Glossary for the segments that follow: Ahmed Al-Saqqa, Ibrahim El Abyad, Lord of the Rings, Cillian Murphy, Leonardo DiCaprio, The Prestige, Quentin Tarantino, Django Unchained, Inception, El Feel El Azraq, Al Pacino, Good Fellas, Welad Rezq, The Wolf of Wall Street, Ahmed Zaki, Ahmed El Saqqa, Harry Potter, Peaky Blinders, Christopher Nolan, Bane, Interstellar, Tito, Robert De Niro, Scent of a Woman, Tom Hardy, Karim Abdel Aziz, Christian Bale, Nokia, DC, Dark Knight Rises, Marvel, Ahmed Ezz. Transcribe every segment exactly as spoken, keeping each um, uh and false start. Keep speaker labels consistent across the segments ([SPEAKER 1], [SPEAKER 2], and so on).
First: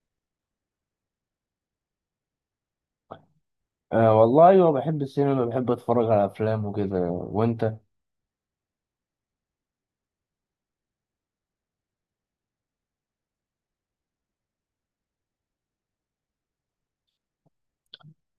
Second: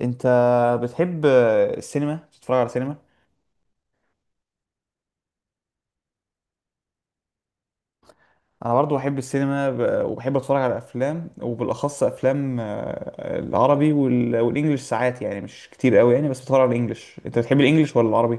[SPEAKER 1] انت بتحب السينما؟ بتتفرج على سينما؟
[SPEAKER 2] أه والله أيوة بحب السينما، بحب أتفرج على أفلام وكده. وأنت؟
[SPEAKER 1] انا برضو بحب السينما ب- وبحب اتفرج على افلام وبالاخص افلام آه، العربي وال- والانجليش ساعات يعني مش كتير قوي يعني، بس بتفرج على الانجليش. انت بتحب الانجليش ولا العربي؟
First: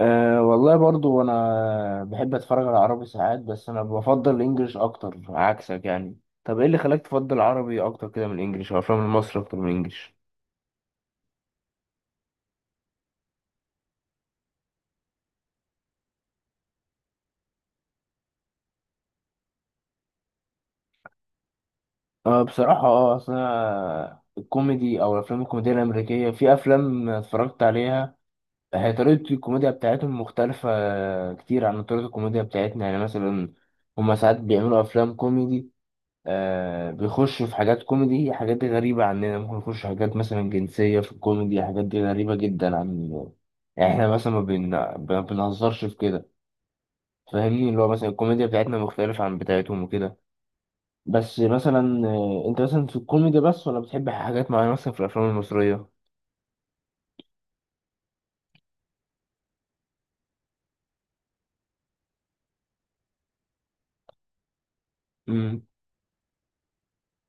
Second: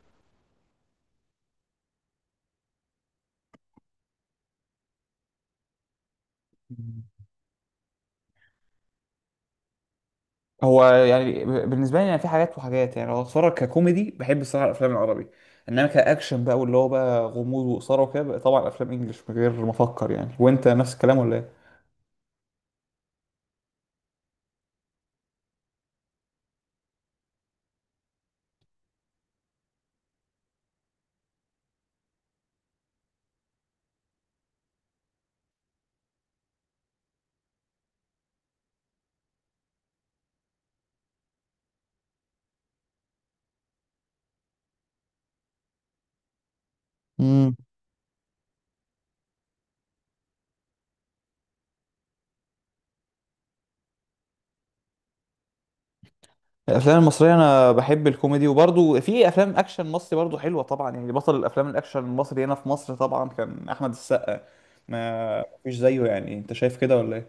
[SPEAKER 2] أه والله برضو أنا بحب أتفرج على عربي ساعات، بس أنا بفضل الإنجليش أكتر عكسك يعني. طب إيه اللي خلاك
[SPEAKER 1] مم.
[SPEAKER 2] تفضل العربي أكتر كده من الإنجليش، أو أفلام المصري أكتر من الإنجليش؟
[SPEAKER 1] هو يعني ب- بالنسبه لي يعني في حاجات وحاجات، يعني لو اتفرج ككوميدي بحب الصراحه الافلام العربي، انما كاكشن بقى واللي هو بقى غموض واثاره وكده بقى طبعا افلام انجليش من غير ما افكر يعني. وانت نفس الكلام ولا
[SPEAKER 2] أه بصراحة أه أصل أنا الكوميدي أو الأفلام الكوميدية الأمريكية، في أفلام اتفرجت عليها هي طريقة الكوميديا بتاعتهم مختلفة كتير عن طريقة الكوميديا بتاعتنا. يعني مثلا هما ساعات بيعملوا أفلام كوميدي، آه بيخشوا في حاجات كوميدي، حاجات دي غريبة عننا. ممكن يخشوا حاجات مثلا جنسية في الكوميدي، حاجات دي غريبة جدا عن، يعني احنا مثلا ما بن... ما بنهزرش في كده.
[SPEAKER 1] ايه؟
[SPEAKER 2] فاهمني، اللي هو مثلا الكوميديا بتاعتنا مختلفة عن بتاعتهم وكده. بس مثلا آه، انت مثلا في الكوميدي بس، ولا بتحب حاجات معينة مثلا في الأفلام المصرية؟
[SPEAKER 1] الافلام المصريه انا بحب الكوميدي، وبرضو في افلام اكشن مصري برضو حلوه طبعا يعني. بطل الافلام الاكشن المصري هنا في مصر طبعا كان احمد السقا، ما فيش زيه يعني. انت شايف كده ولا ايه؟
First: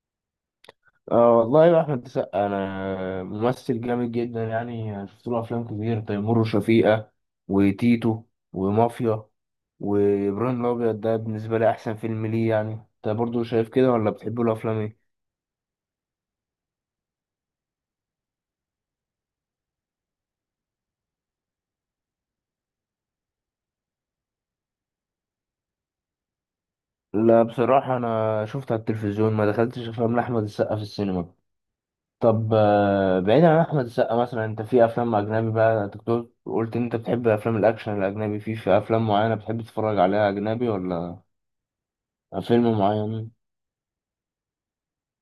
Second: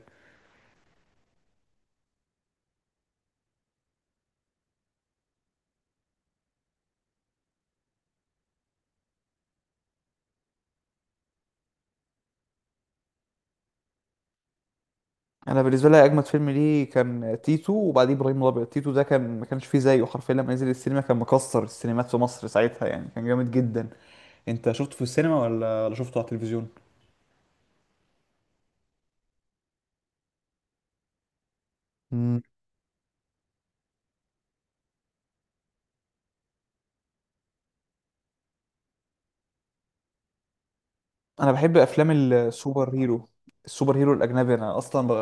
[SPEAKER 2] اه والله، يا احمد السقا، انا ممثل جامد جدا يعني. شفت له افلام كتير، تيمور وشفيقة، وتيتو، ومافيا، وابراهيم الابيض ده بالنسبه لي احسن فيلم ليه. يعني انت برضو شايف كده ولا بتحب له افلام ايه؟
[SPEAKER 1] انا بالنسبه لي اجمد فيلم ليه كان تيتو وبعديه ابراهيم الابيض. تيتو ده كان ما كانش فيه زيه حرفيا، لما نزل السينما كان مكسر السينمات في مصر ساعتها يعني، كان جامد جدا. انت شفته في السينما ولا ولا شفته على التلفزيون؟
[SPEAKER 2] لا بصراحه انا شفت على التلفزيون، ما دخلتش افلام لاحمد السقا في السينما. طب آه، بعيدا عن احمد السقا، مثلا انت في افلام اجنبي بقى، أنت كنت قلت ان انت بتحب افلام الاكشن الاجنبي، في في افلام معينه بتحب تتفرج عليها اجنبي ولا
[SPEAKER 1] انا بحب افلام
[SPEAKER 2] فيلم
[SPEAKER 1] السوبر هيرو.
[SPEAKER 2] معين؟
[SPEAKER 1] السوبر هيرو الاجنبي، انا اصلا ب...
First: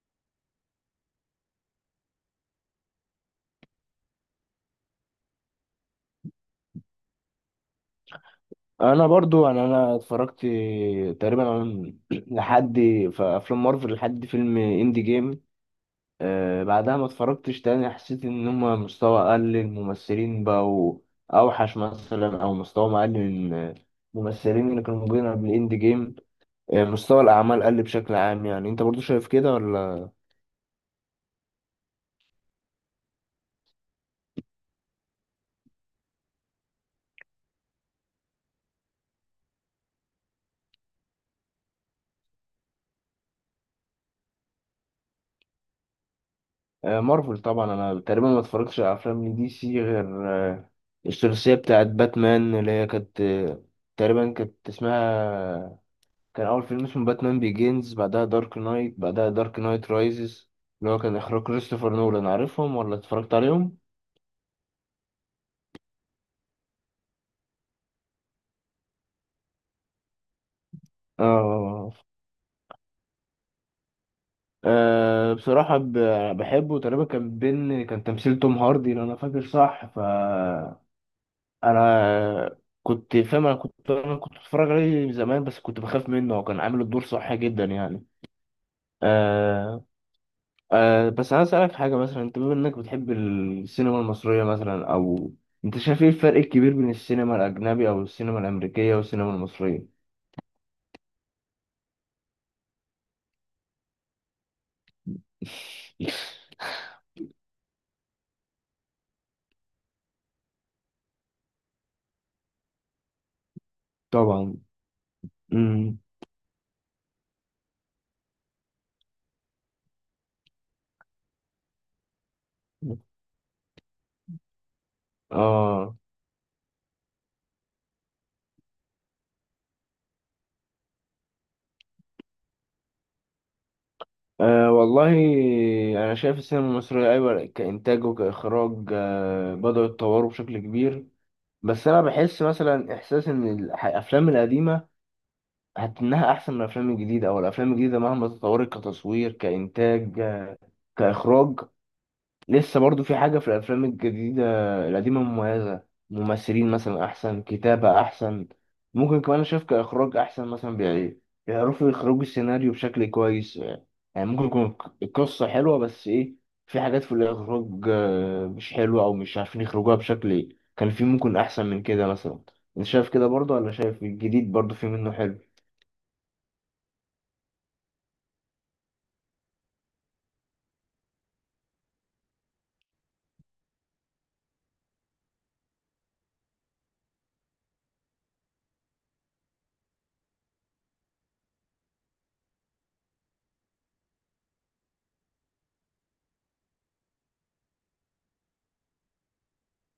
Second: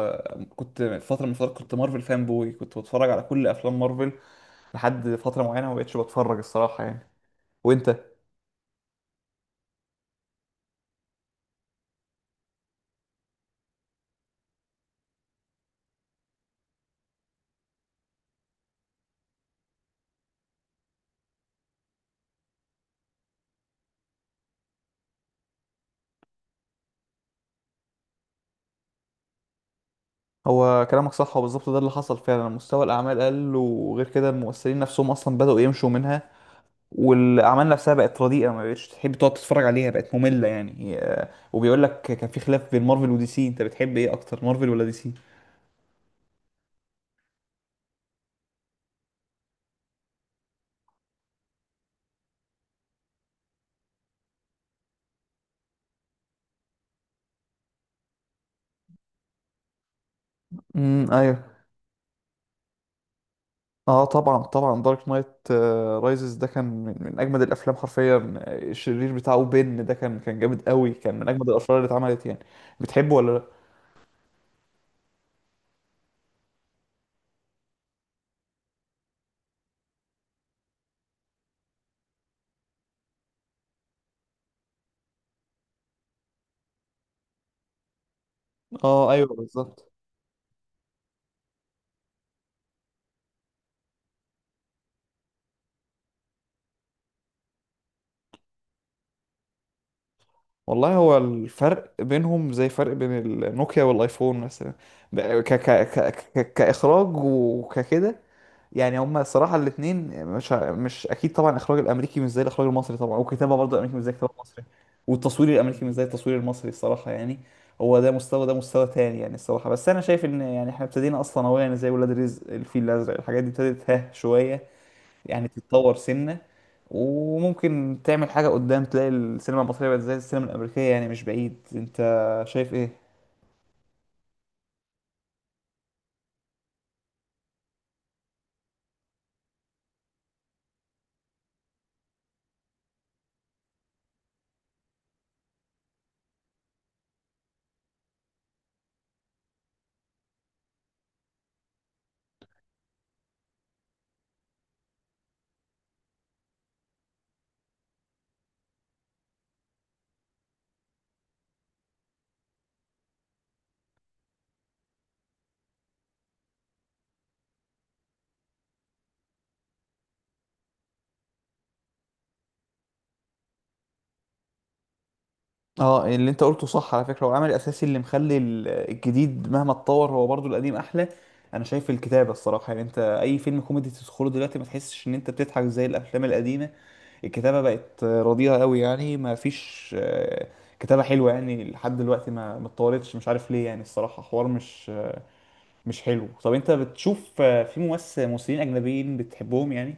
[SPEAKER 1] كنت فتره من الفترات كنت مارفل فان بوي، كنت بتفرج على كل افلام مارفل لحد فتره معينه، ما بقتش بتفرج الصراحه يعني. وانت؟
[SPEAKER 2] انا برضو يعني انا اتفرجت تقريبا عن- لحد، في افلام مارفل لحد فيلم اندي جيم. أه بعدها ما اتفرجتش تاني، حسيت ان هما مستوى اقل، الممثلين بقوا اوحش مثلا، او مستوى اقل من الممثلين اللي كانوا موجودين قبل اندي جيم. أه مستوى الاعمال قل بشكل عام. يعني انت برضو شايف كده ولا؟
[SPEAKER 1] هو كلامك صح وبالظبط ده اللي حصل فعلا، مستوى الاعمال قل، وغير كده الممثلين نفسهم اصلا بداوا يمشوا منها، والاعمال نفسها بقت رديئه، ما بقتش تحب تقعد تتفرج عليها بقت ممله يعني. آه، وبيقول لك كان في خلاف بين مارفل ودي سي، انت بتحب ايه اكتر مارفل ولا دي سي؟
[SPEAKER 2] أه مارفل طبعا. انا تقريبا ما اتفرجتش على افلام دي سي غير أه الثلاثيه بتاعت باتمان، اللي هي كانت آه، تقريبا كانت اسمها، كان أول فيلم اسمه باتمان بيجينز، بعدها دارك نايت، بعدها دارك نايت رايزز، اللي هو
[SPEAKER 1] امم،
[SPEAKER 2] كان إخراج
[SPEAKER 1] ايوه.
[SPEAKER 2] كريستوفر نولان. عارفهم ولا اتفرجت عليهم؟
[SPEAKER 1] اه طبعا طبعا، دارك نايت رايزز ده كان من, من اجمد الافلام حرفيا. الشرير بتاعه بين ده كان كان جامد قوي، كان من اجمد الافلام اللي
[SPEAKER 2] آه.
[SPEAKER 1] اتعملت يعني. بتحبه ولا لا؟
[SPEAKER 2] آه بصراحة ب- بحبه. تقريبا كان بين، كان تمثيل توم هاردي لو أنا فاكر صح. ف أنا كنت فاهم أنا كنت أنا كنت بتفرج عليه زمان، بس كنت بخاف منه، هو كان عامل الدور صح جدا يعني.
[SPEAKER 1] اه ايوه
[SPEAKER 2] آه.
[SPEAKER 1] بالظبط.
[SPEAKER 2] أه بس عايز أسألك حاجة، مثلا أنت بما إنك بتحب السينما المصرية مثلا، أو أنت شايف إيه الفرق الكبير بين السينما الأجنبي أو السينما الأمريكية والسينما المصرية؟
[SPEAKER 1] والله هو الفرق بينهم زي فرق بين النوكيا والايفون مثلا. ب- ك ك ك ك كاخراج وككده. يعني هما الصراحه الاثنين، مش ه- مش اكيد طبعا الاخراج الامريكي مش زي الاخراج المصري، طبعا والكتابه برضه الامريكي مش زي الكتابه
[SPEAKER 2] طبعا.
[SPEAKER 1] المصري. والتصوير الامريكي مش
[SPEAKER 2] امم
[SPEAKER 1] زي التصوير المصري الصراحه يعني. هو ده مستوى، ده مستوى تاني يعني الصراحه. بس انا شايف ان يعني احنا ابتدينا اصلا اهو يعني، زي ولاد رزق، الفيل الازرق، الحاجات دي ابتدت ها شويه يعني تتطور
[SPEAKER 2] آه.
[SPEAKER 1] سنه، وممكن تعمل حاجه قدام تلاقي السينما المصريه بقت زي السينما الامريكيه يعني، مش بعيد. انت شايف ايه؟
[SPEAKER 2] آه والله، أنا شايف السينما المصرية أيوة كإنتاج وكإخراج آه بدأوا يتطوروا بشكل كبير. بس أنا بحس مثلا إحساس إن الح- الأفلام القديمة هت- إنها أحسن من الأفلام الجديدة. أو الأفلام الجديدة مهما تطورت كتصوير كإنتاج كإخراج، لسه برضو في حاجة في الأفلام الجديدة، القديمة مميزة. ممثلين مثلا أحسن، كتابة أحسن، ممكن كمان شايف كإخراج أحسن مثلا. بي- بيعرفوا يخرجوا السيناريو بشكل كويس يعني. يعني ممكن يكون القصة حلوة بس إيه، في حاجات في الإخراج آه، مش حلوة، أو مش عارفين يخرجوها بشكل إيه، كان في ممكن أحسن من كده مثلا. أنت شايف كده برضو، ولا شايف الجديد برضو في منه حلو؟
[SPEAKER 1] اه، اللي انت قلته صح على فكرة. هو العمل الاساسي اللي مخلي ال- الجديد مهما اتطور هو برضو القديم احلى. انا شايف الكتابة الصراحة يعني، انت اي فيلم كوميدي تدخله دلوقتي ما تحسش ان انت بتضحك زي الافلام القديمة. الكتابة بقت رديئة قوي يعني، ما فيش آه، كتابة حلوة يعني لحد دلوقتي، ما ما اتطورتش مش عارف ليه يعني، الصراحة حوار مش مش حلو. طب انت بتشوف آه، في ممثل ممثلين اجنبيين بتحبهم يعني؟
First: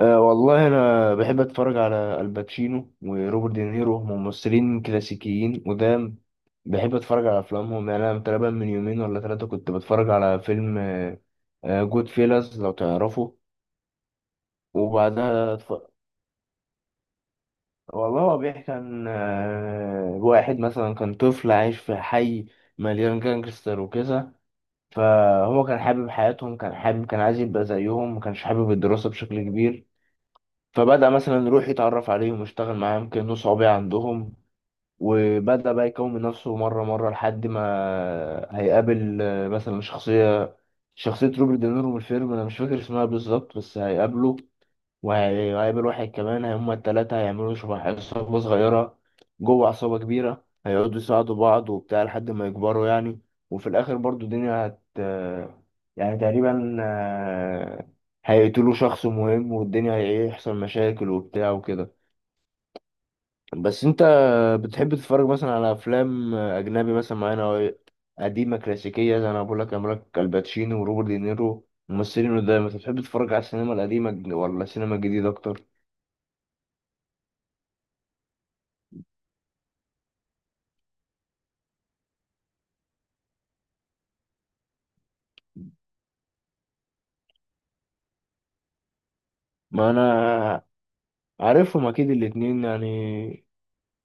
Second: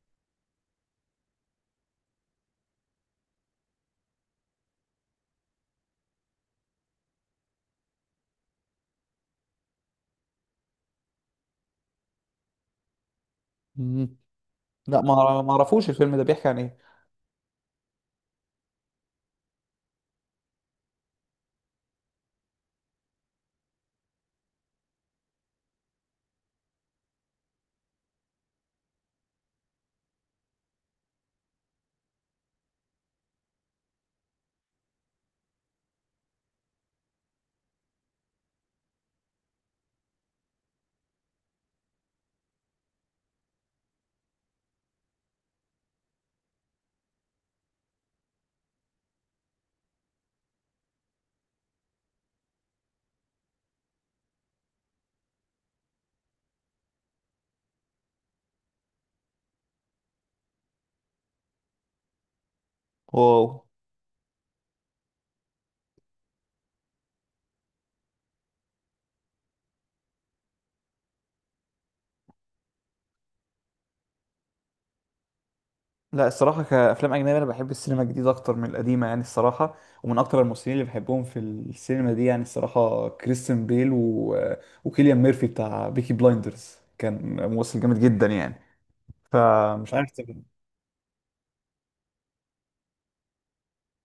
[SPEAKER 2] أه والله أنا بحب أتفرج على الباتشينو وروبرت دينيرو، هم ممثلين كلاسيكيين قدام، بحب أتفرج على أفلامهم يعني. أنا تقريبا من يومين ولا ثلاثة كنت بتفرج على فيلم جود فيلاز لو تعرفه.
[SPEAKER 1] مم. لا ما ما
[SPEAKER 2] وبعدها أتف...
[SPEAKER 1] اعرفوش، الفيلم ده بيحكي عن ايه؟
[SPEAKER 2] والله هو بيحكي عن آه، واحد مثلا كان طفل عايش في حي مليان جانجستر وكذا. فهو كان حابب حياتهم، كان حابب كان عايز يبقى زيهم، ما كانش حابب الدراسة بشكل كبير. فبدأ مثلا يروح يتعرف عليهم ويشتغل معاهم كأنه صعوبة عندهم. وبدأ بقى يكون من نفسه مرة مرة، لحد ما هيقابل آه، مثلا شخصية شخصية روبرت دينيرو من الفيلم، أنا مش فاكر اسمها بالظبط، بس هيقابله، وهيقابل واحد كمان، هما التلاتة هيعملوا شبه عصابة صغيرة جوه عصابة كبيرة. هيقعدوا يساعدوا بعض وبتاع لحد ما يكبروا يعني. وفي الآخر برضو الدنيا هت يعني تقريبا آه، هيقتلوا شخص مهم، والدنيا هيحصل مشاكل وبتاع وكده.
[SPEAKER 1] واو.
[SPEAKER 2] بس انت بتحب تتفرج مثلا على أفلام أجنبي مثلا معانا، أو قديمة كلاسيكية زي أنا بقول لك عمل لك الباتشينو وروبرت دينيرو ممثلين قدام؟ انت بتحب تتفرج على السينما القديمة ولا السينما الجديدة أكتر؟
[SPEAKER 1] لا، الصراحة كأفلام أجنبية أنا بحب السينما الجديدة أكتر من القديمة يعني الصراحة. ومن أكتر الممثلين اللي بحبهم في السينما دي يعني الصراحة كريستيان بيل و... وكيليان ميرفي بتاع بيكي بلايندرز، كان ممثل جامد جدا يعني.
[SPEAKER 2] ما
[SPEAKER 1] فمش عارف.
[SPEAKER 2] انا عارفهم اكيد الاتنين يعني.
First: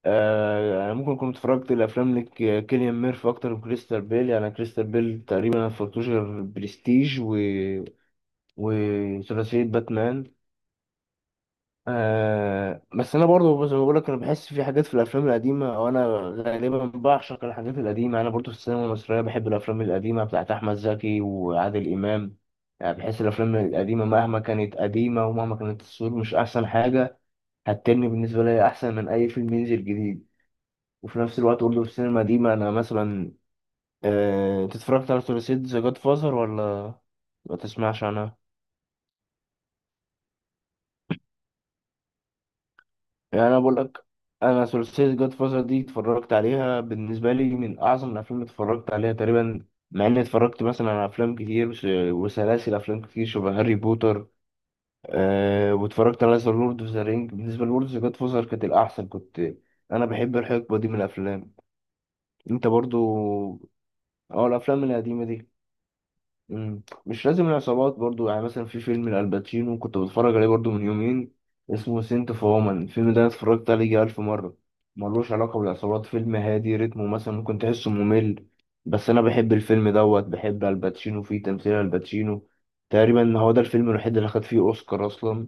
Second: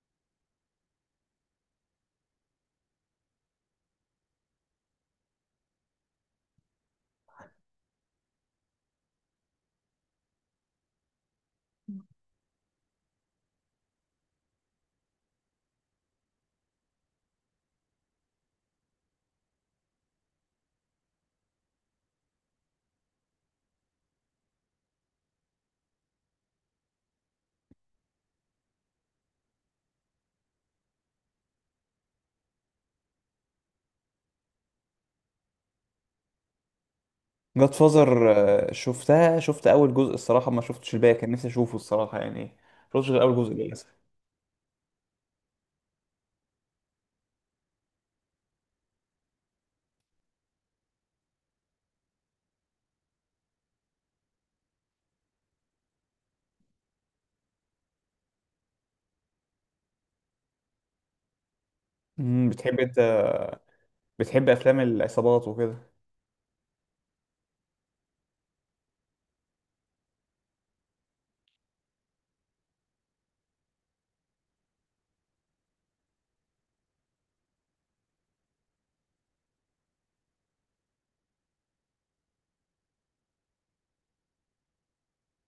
[SPEAKER 2] آه يعني ممكن كنت اتفرجت الافلام لك كيليان ميرفي اكتر من كريستال بيل يعني. كريستال بيل تقريبا ما اتفرجتوش غير برستيج و... وثلاثيه باتمان. آه بس انا برضو زي ما بقول لك، انا بحس في حاجات في الافلام القديمه، وانا غالبا بعشق الحاجات القديمه. انا برضو في السينما المصريه بحب الافلام القديمه بتاعت احمد زكي وعادل امام يعني. بحس الافلام القديمه مهما كانت قديمه، ومهما كانت الصور مش احسن حاجه، هتترمي بالنسبة لي أحسن من أي فيلم ينزل جديد. وفي نفس الوقت برضه في السينما دي، ما أنا مثلا، آه، أنت اتفرجت على ثلاثية ذا جاد فازر ولا ما
[SPEAKER 1] جاد
[SPEAKER 2] تسمعش
[SPEAKER 1] فازر؟
[SPEAKER 2] عنها؟
[SPEAKER 1] شفتها، شفت أول جزء الصراحة، ما شفتش الباقي. كان نفسي أشوفه الصراحة يعني. ما شفتش غير أول
[SPEAKER 2] يعني
[SPEAKER 1] جزء
[SPEAKER 2] أنا بقول
[SPEAKER 1] للأسف.
[SPEAKER 2] لك، أنا ثلاثية جاد فازر دي اتفرجت عليها، بالنسبة لي من أعظم الأفلام اللي اتفرجت عليها تقريبا. مع إني اتفرجت مثلا على أفلام كتير، وس- وسلاسل أفلام كتير شبه هاري بوتر. أه واتفرجت على ذا لورد أوف ذا رينج. بالنسبة لورد أوف ذا جاد فازر كانت الأحسن. كنت أنا بحب الحقبة دي من الأفلام.
[SPEAKER 1] أمم،
[SPEAKER 2] أنت
[SPEAKER 1] بتحب أنت
[SPEAKER 2] برضو؟ اه
[SPEAKER 1] بتحب أفلام
[SPEAKER 2] الافلام القديمه
[SPEAKER 1] العصابات
[SPEAKER 2] دي.
[SPEAKER 1] وكده؟
[SPEAKER 2] مم. مش لازم العصابات برضو يعني. مثلا في فيلم الالباتشينو كنت بتفرج عليه برضو من يومين، اسمه سنت اوف وومن، الفيلم ده أنا اتفرجت عليه يجي الف مره. ملوش علاقه بالعصابات، فيلم هادي رتمه، مثلا ممكن تحسه ممل، بس انا بحب الفيلم دوت، بحب الباتشينو فيه، تمثيل الباتشينو. تقريبا هو ده الفيلم الوحيد اللي خد فيه اوسكار اصلا.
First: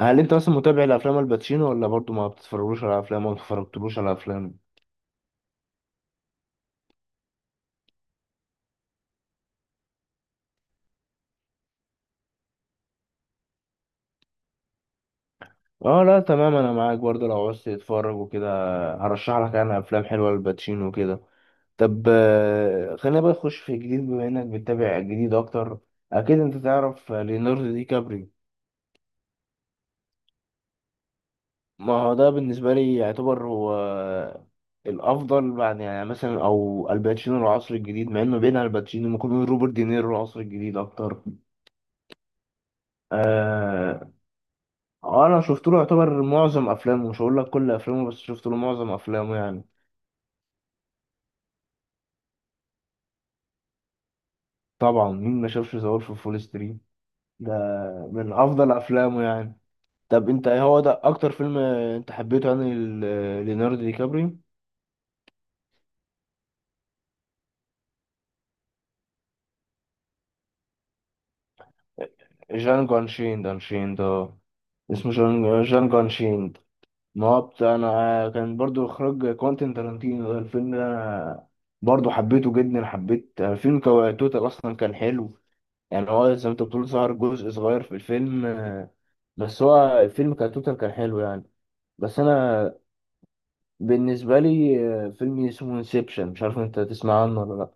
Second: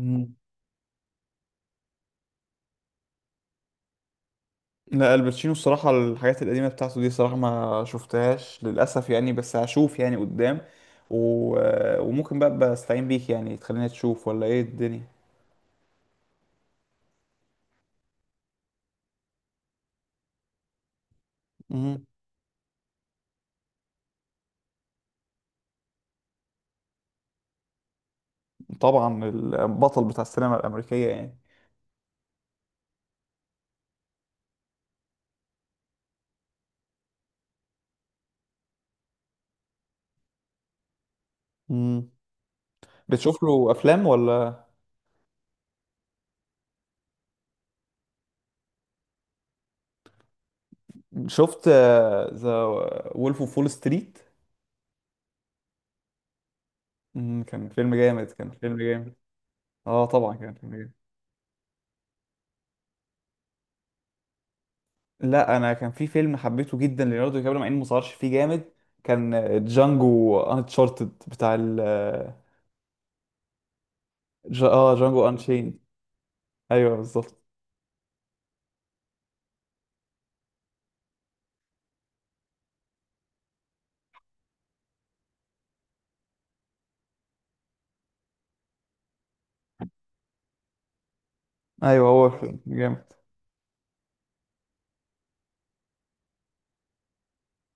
[SPEAKER 2] هل انت اصلا متابع لافلام الباتشينو ولا برضو ما بتتفرجوش على افلام ولا ما اتفرجتلوش على افلام؟
[SPEAKER 1] لا، الباتشينو الصراحة الحاجات القديمة بتاعته دي صراحة ما شفتهاش للأسف يعني، بس هشوف يعني قدام. و... وممكن بقى بستعين بيك يعني تخليني تشوف ولا ايه الدنيا.
[SPEAKER 2] اه لا تمام، انا معاك برضه. لو عاوز تتفرج وكده هرشح لك انا افلام حلوه للباتشينو وكده. طب
[SPEAKER 1] مهم.
[SPEAKER 2] آه، خلينا بقى نخش في الجديد، بما انك بتتابع الجديد اكتر. اكيد انت تعرف ليوناردو دي كابري.
[SPEAKER 1] طبعا، البطل بتاع السينما الأمريكية يعني.
[SPEAKER 2] ما هو ده بالنسبه لي يعتبر هو الافضل بعد، يعني مثلا او الباتشينو العصر الجديد، مع انه بين الباتشينو ممكن نقول روبرت دينيرو العصر الجديد اكتر.
[SPEAKER 1] مم. بتشوف له أفلام
[SPEAKER 2] آه.
[SPEAKER 1] ولا؟
[SPEAKER 2] آه، انا شفت له يعتبر معظم افلامه، مش هقول لك كل افلامه بس شفت له معظم افلامه يعني.
[SPEAKER 1] شفت ذا وولف اوف وول ستريت.
[SPEAKER 2] طبعا مين ما شافش ذا وولف فول ستريت ده،
[SPEAKER 1] كان فيلم جامد،
[SPEAKER 2] من
[SPEAKER 1] كان
[SPEAKER 2] افضل
[SPEAKER 1] فيلم جامد.
[SPEAKER 2] افلامه يعني.
[SPEAKER 1] اه
[SPEAKER 2] طب
[SPEAKER 1] طبعا
[SPEAKER 2] انت
[SPEAKER 1] كان
[SPEAKER 2] ايه
[SPEAKER 1] فيلم
[SPEAKER 2] هو ده
[SPEAKER 1] جامد.
[SPEAKER 2] اكتر فيلم انت حبيته يعني ل- ليوناردو دي كابريو؟
[SPEAKER 1] لا، انا كان في فيلم حبيته جدا ليوناردو دي كابريو مع انه ما ظهرش فيه جامد. كان جانجو انشارتد بتاع ال.
[SPEAKER 2] جانجو انشيند انشيند اه
[SPEAKER 1] جا... اه،
[SPEAKER 2] اسمه
[SPEAKER 1] جانجو
[SPEAKER 2] جانجو،
[SPEAKER 1] انشين.
[SPEAKER 2] جانجو انشيند.
[SPEAKER 1] ايوه
[SPEAKER 2] ما هو
[SPEAKER 1] بالظبط.
[SPEAKER 2] بتاع انا، كان برضو اخراج كوانتين تارانتينو، ده الفيلم ده انا برضو حبيته جدا، حبيت الفيلم كو- توتال اصلا كان حلو يعني. هو زي ما انت بتقول ظهر جزء صغير في الفيلم آه، بس هو الفيلم كتوتال كان حلو يعني.
[SPEAKER 1] ايوه،
[SPEAKER 2] بس
[SPEAKER 1] هو فيلم
[SPEAKER 2] انا
[SPEAKER 1] جامد.
[SPEAKER 2] بالنسبة لي آه، فيلم اسمه انسبشن، مش عارف انت تسمع عنه ولا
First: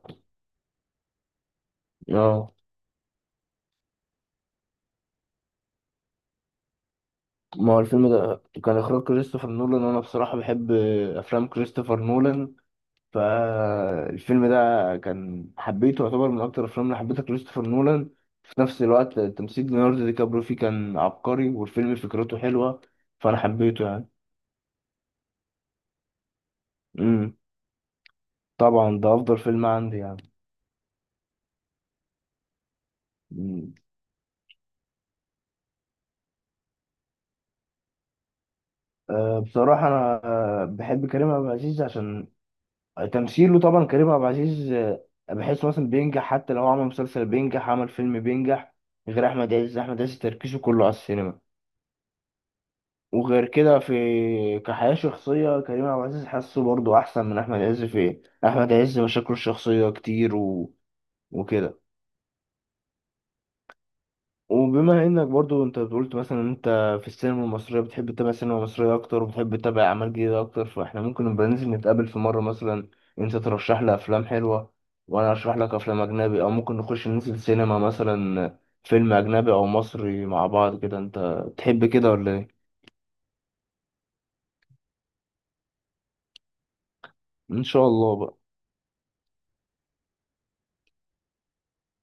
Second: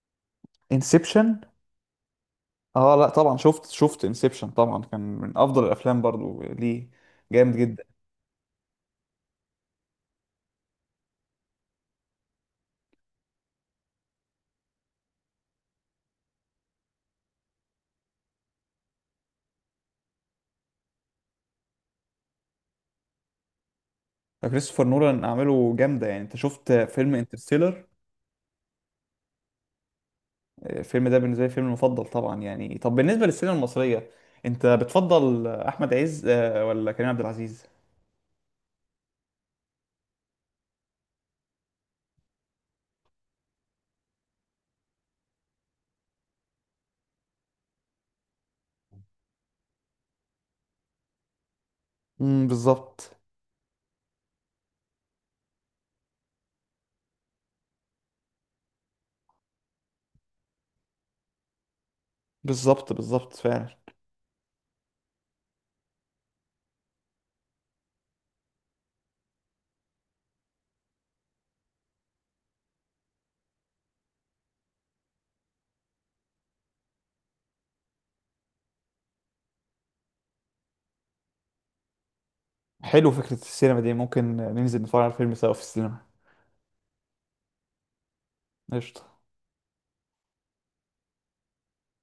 [SPEAKER 1] انسبشن؟
[SPEAKER 2] لأ؟ اه
[SPEAKER 1] اه لا طبعا، شفت شفت انسبشن طبعا، كان من افضل الافلام برضو ليه، جامد
[SPEAKER 2] ما هو
[SPEAKER 1] جدا.
[SPEAKER 2] الفيلم ده كان إخراج كريستوفر نولان، وأنا بصراحة بحب آه، أفلام كريستوفر نولان. فالفيلم ده كان حبيته، يعتبر من أكتر الأفلام اللي حبيتها كريستوفر نولان. في نفس الوقت تمثيل ليوناردو دي كابريو فيه كان عبقري، والفيلم فكرته حلوة، فأنا حبيته يعني.
[SPEAKER 1] كريستوفر نولان اعماله جامده يعني. انت شفت فيلم
[SPEAKER 2] امم
[SPEAKER 1] انترستيلر؟
[SPEAKER 2] طبعا ده أفضل فيلم عندي يعني.
[SPEAKER 1] الفيلم ده بالنسبه لي فيلم المفضل طبعا يعني. طب بالنسبه للسينما
[SPEAKER 2] مم.
[SPEAKER 1] المصريه، انت بتفضل احمد عز آه، ولا كريم عبد العزيز؟
[SPEAKER 2] أه بصراحة أنا أه بحب كريم عبد العزيز عشان تمثيله. طبعا كريم عبد العزيز آه، بحس مثلا بينجح، حتى لو عمل مسلسل بينجح، عمل فيلم بينجح. غير احمد عز، احمد عز تركيزه كله على السينما.
[SPEAKER 1] امم، بالظبط.
[SPEAKER 2] وغير كده في كحياة شخصية كريم عبد العزيز حاسه برضه أحسن من أحمد عز في إيه؟ أحمد عز مشاكله الشخصية كتير و... وكده.
[SPEAKER 1] بالظبط، بالظبط فعلا.
[SPEAKER 2] وبما انك برضو انت قلت مثلا إن انت في السينما المصرية بتحب تتابع السينما المصرية اكتر، وبتحب تتابع اعمال جديدة اكتر، فاحنا ممكن نبقى ننزل نتقابل في مرة مثلا، انت ترشح لي افلام حلوة وانا ارشح لك افلام اجنبي، او ممكن نخش ننزل سينما مثلا فيلم اجنبي او مصري مع بعض كده. انت تحب كده ولا ايه؟
[SPEAKER 1] حلو، فكرة السينما دي ممكن ننزل نتفرج على الفيلم سوا في السينما.
[SPEAKER 2] ان شاء الله بقى.
[SPEAKER 1] قشطة.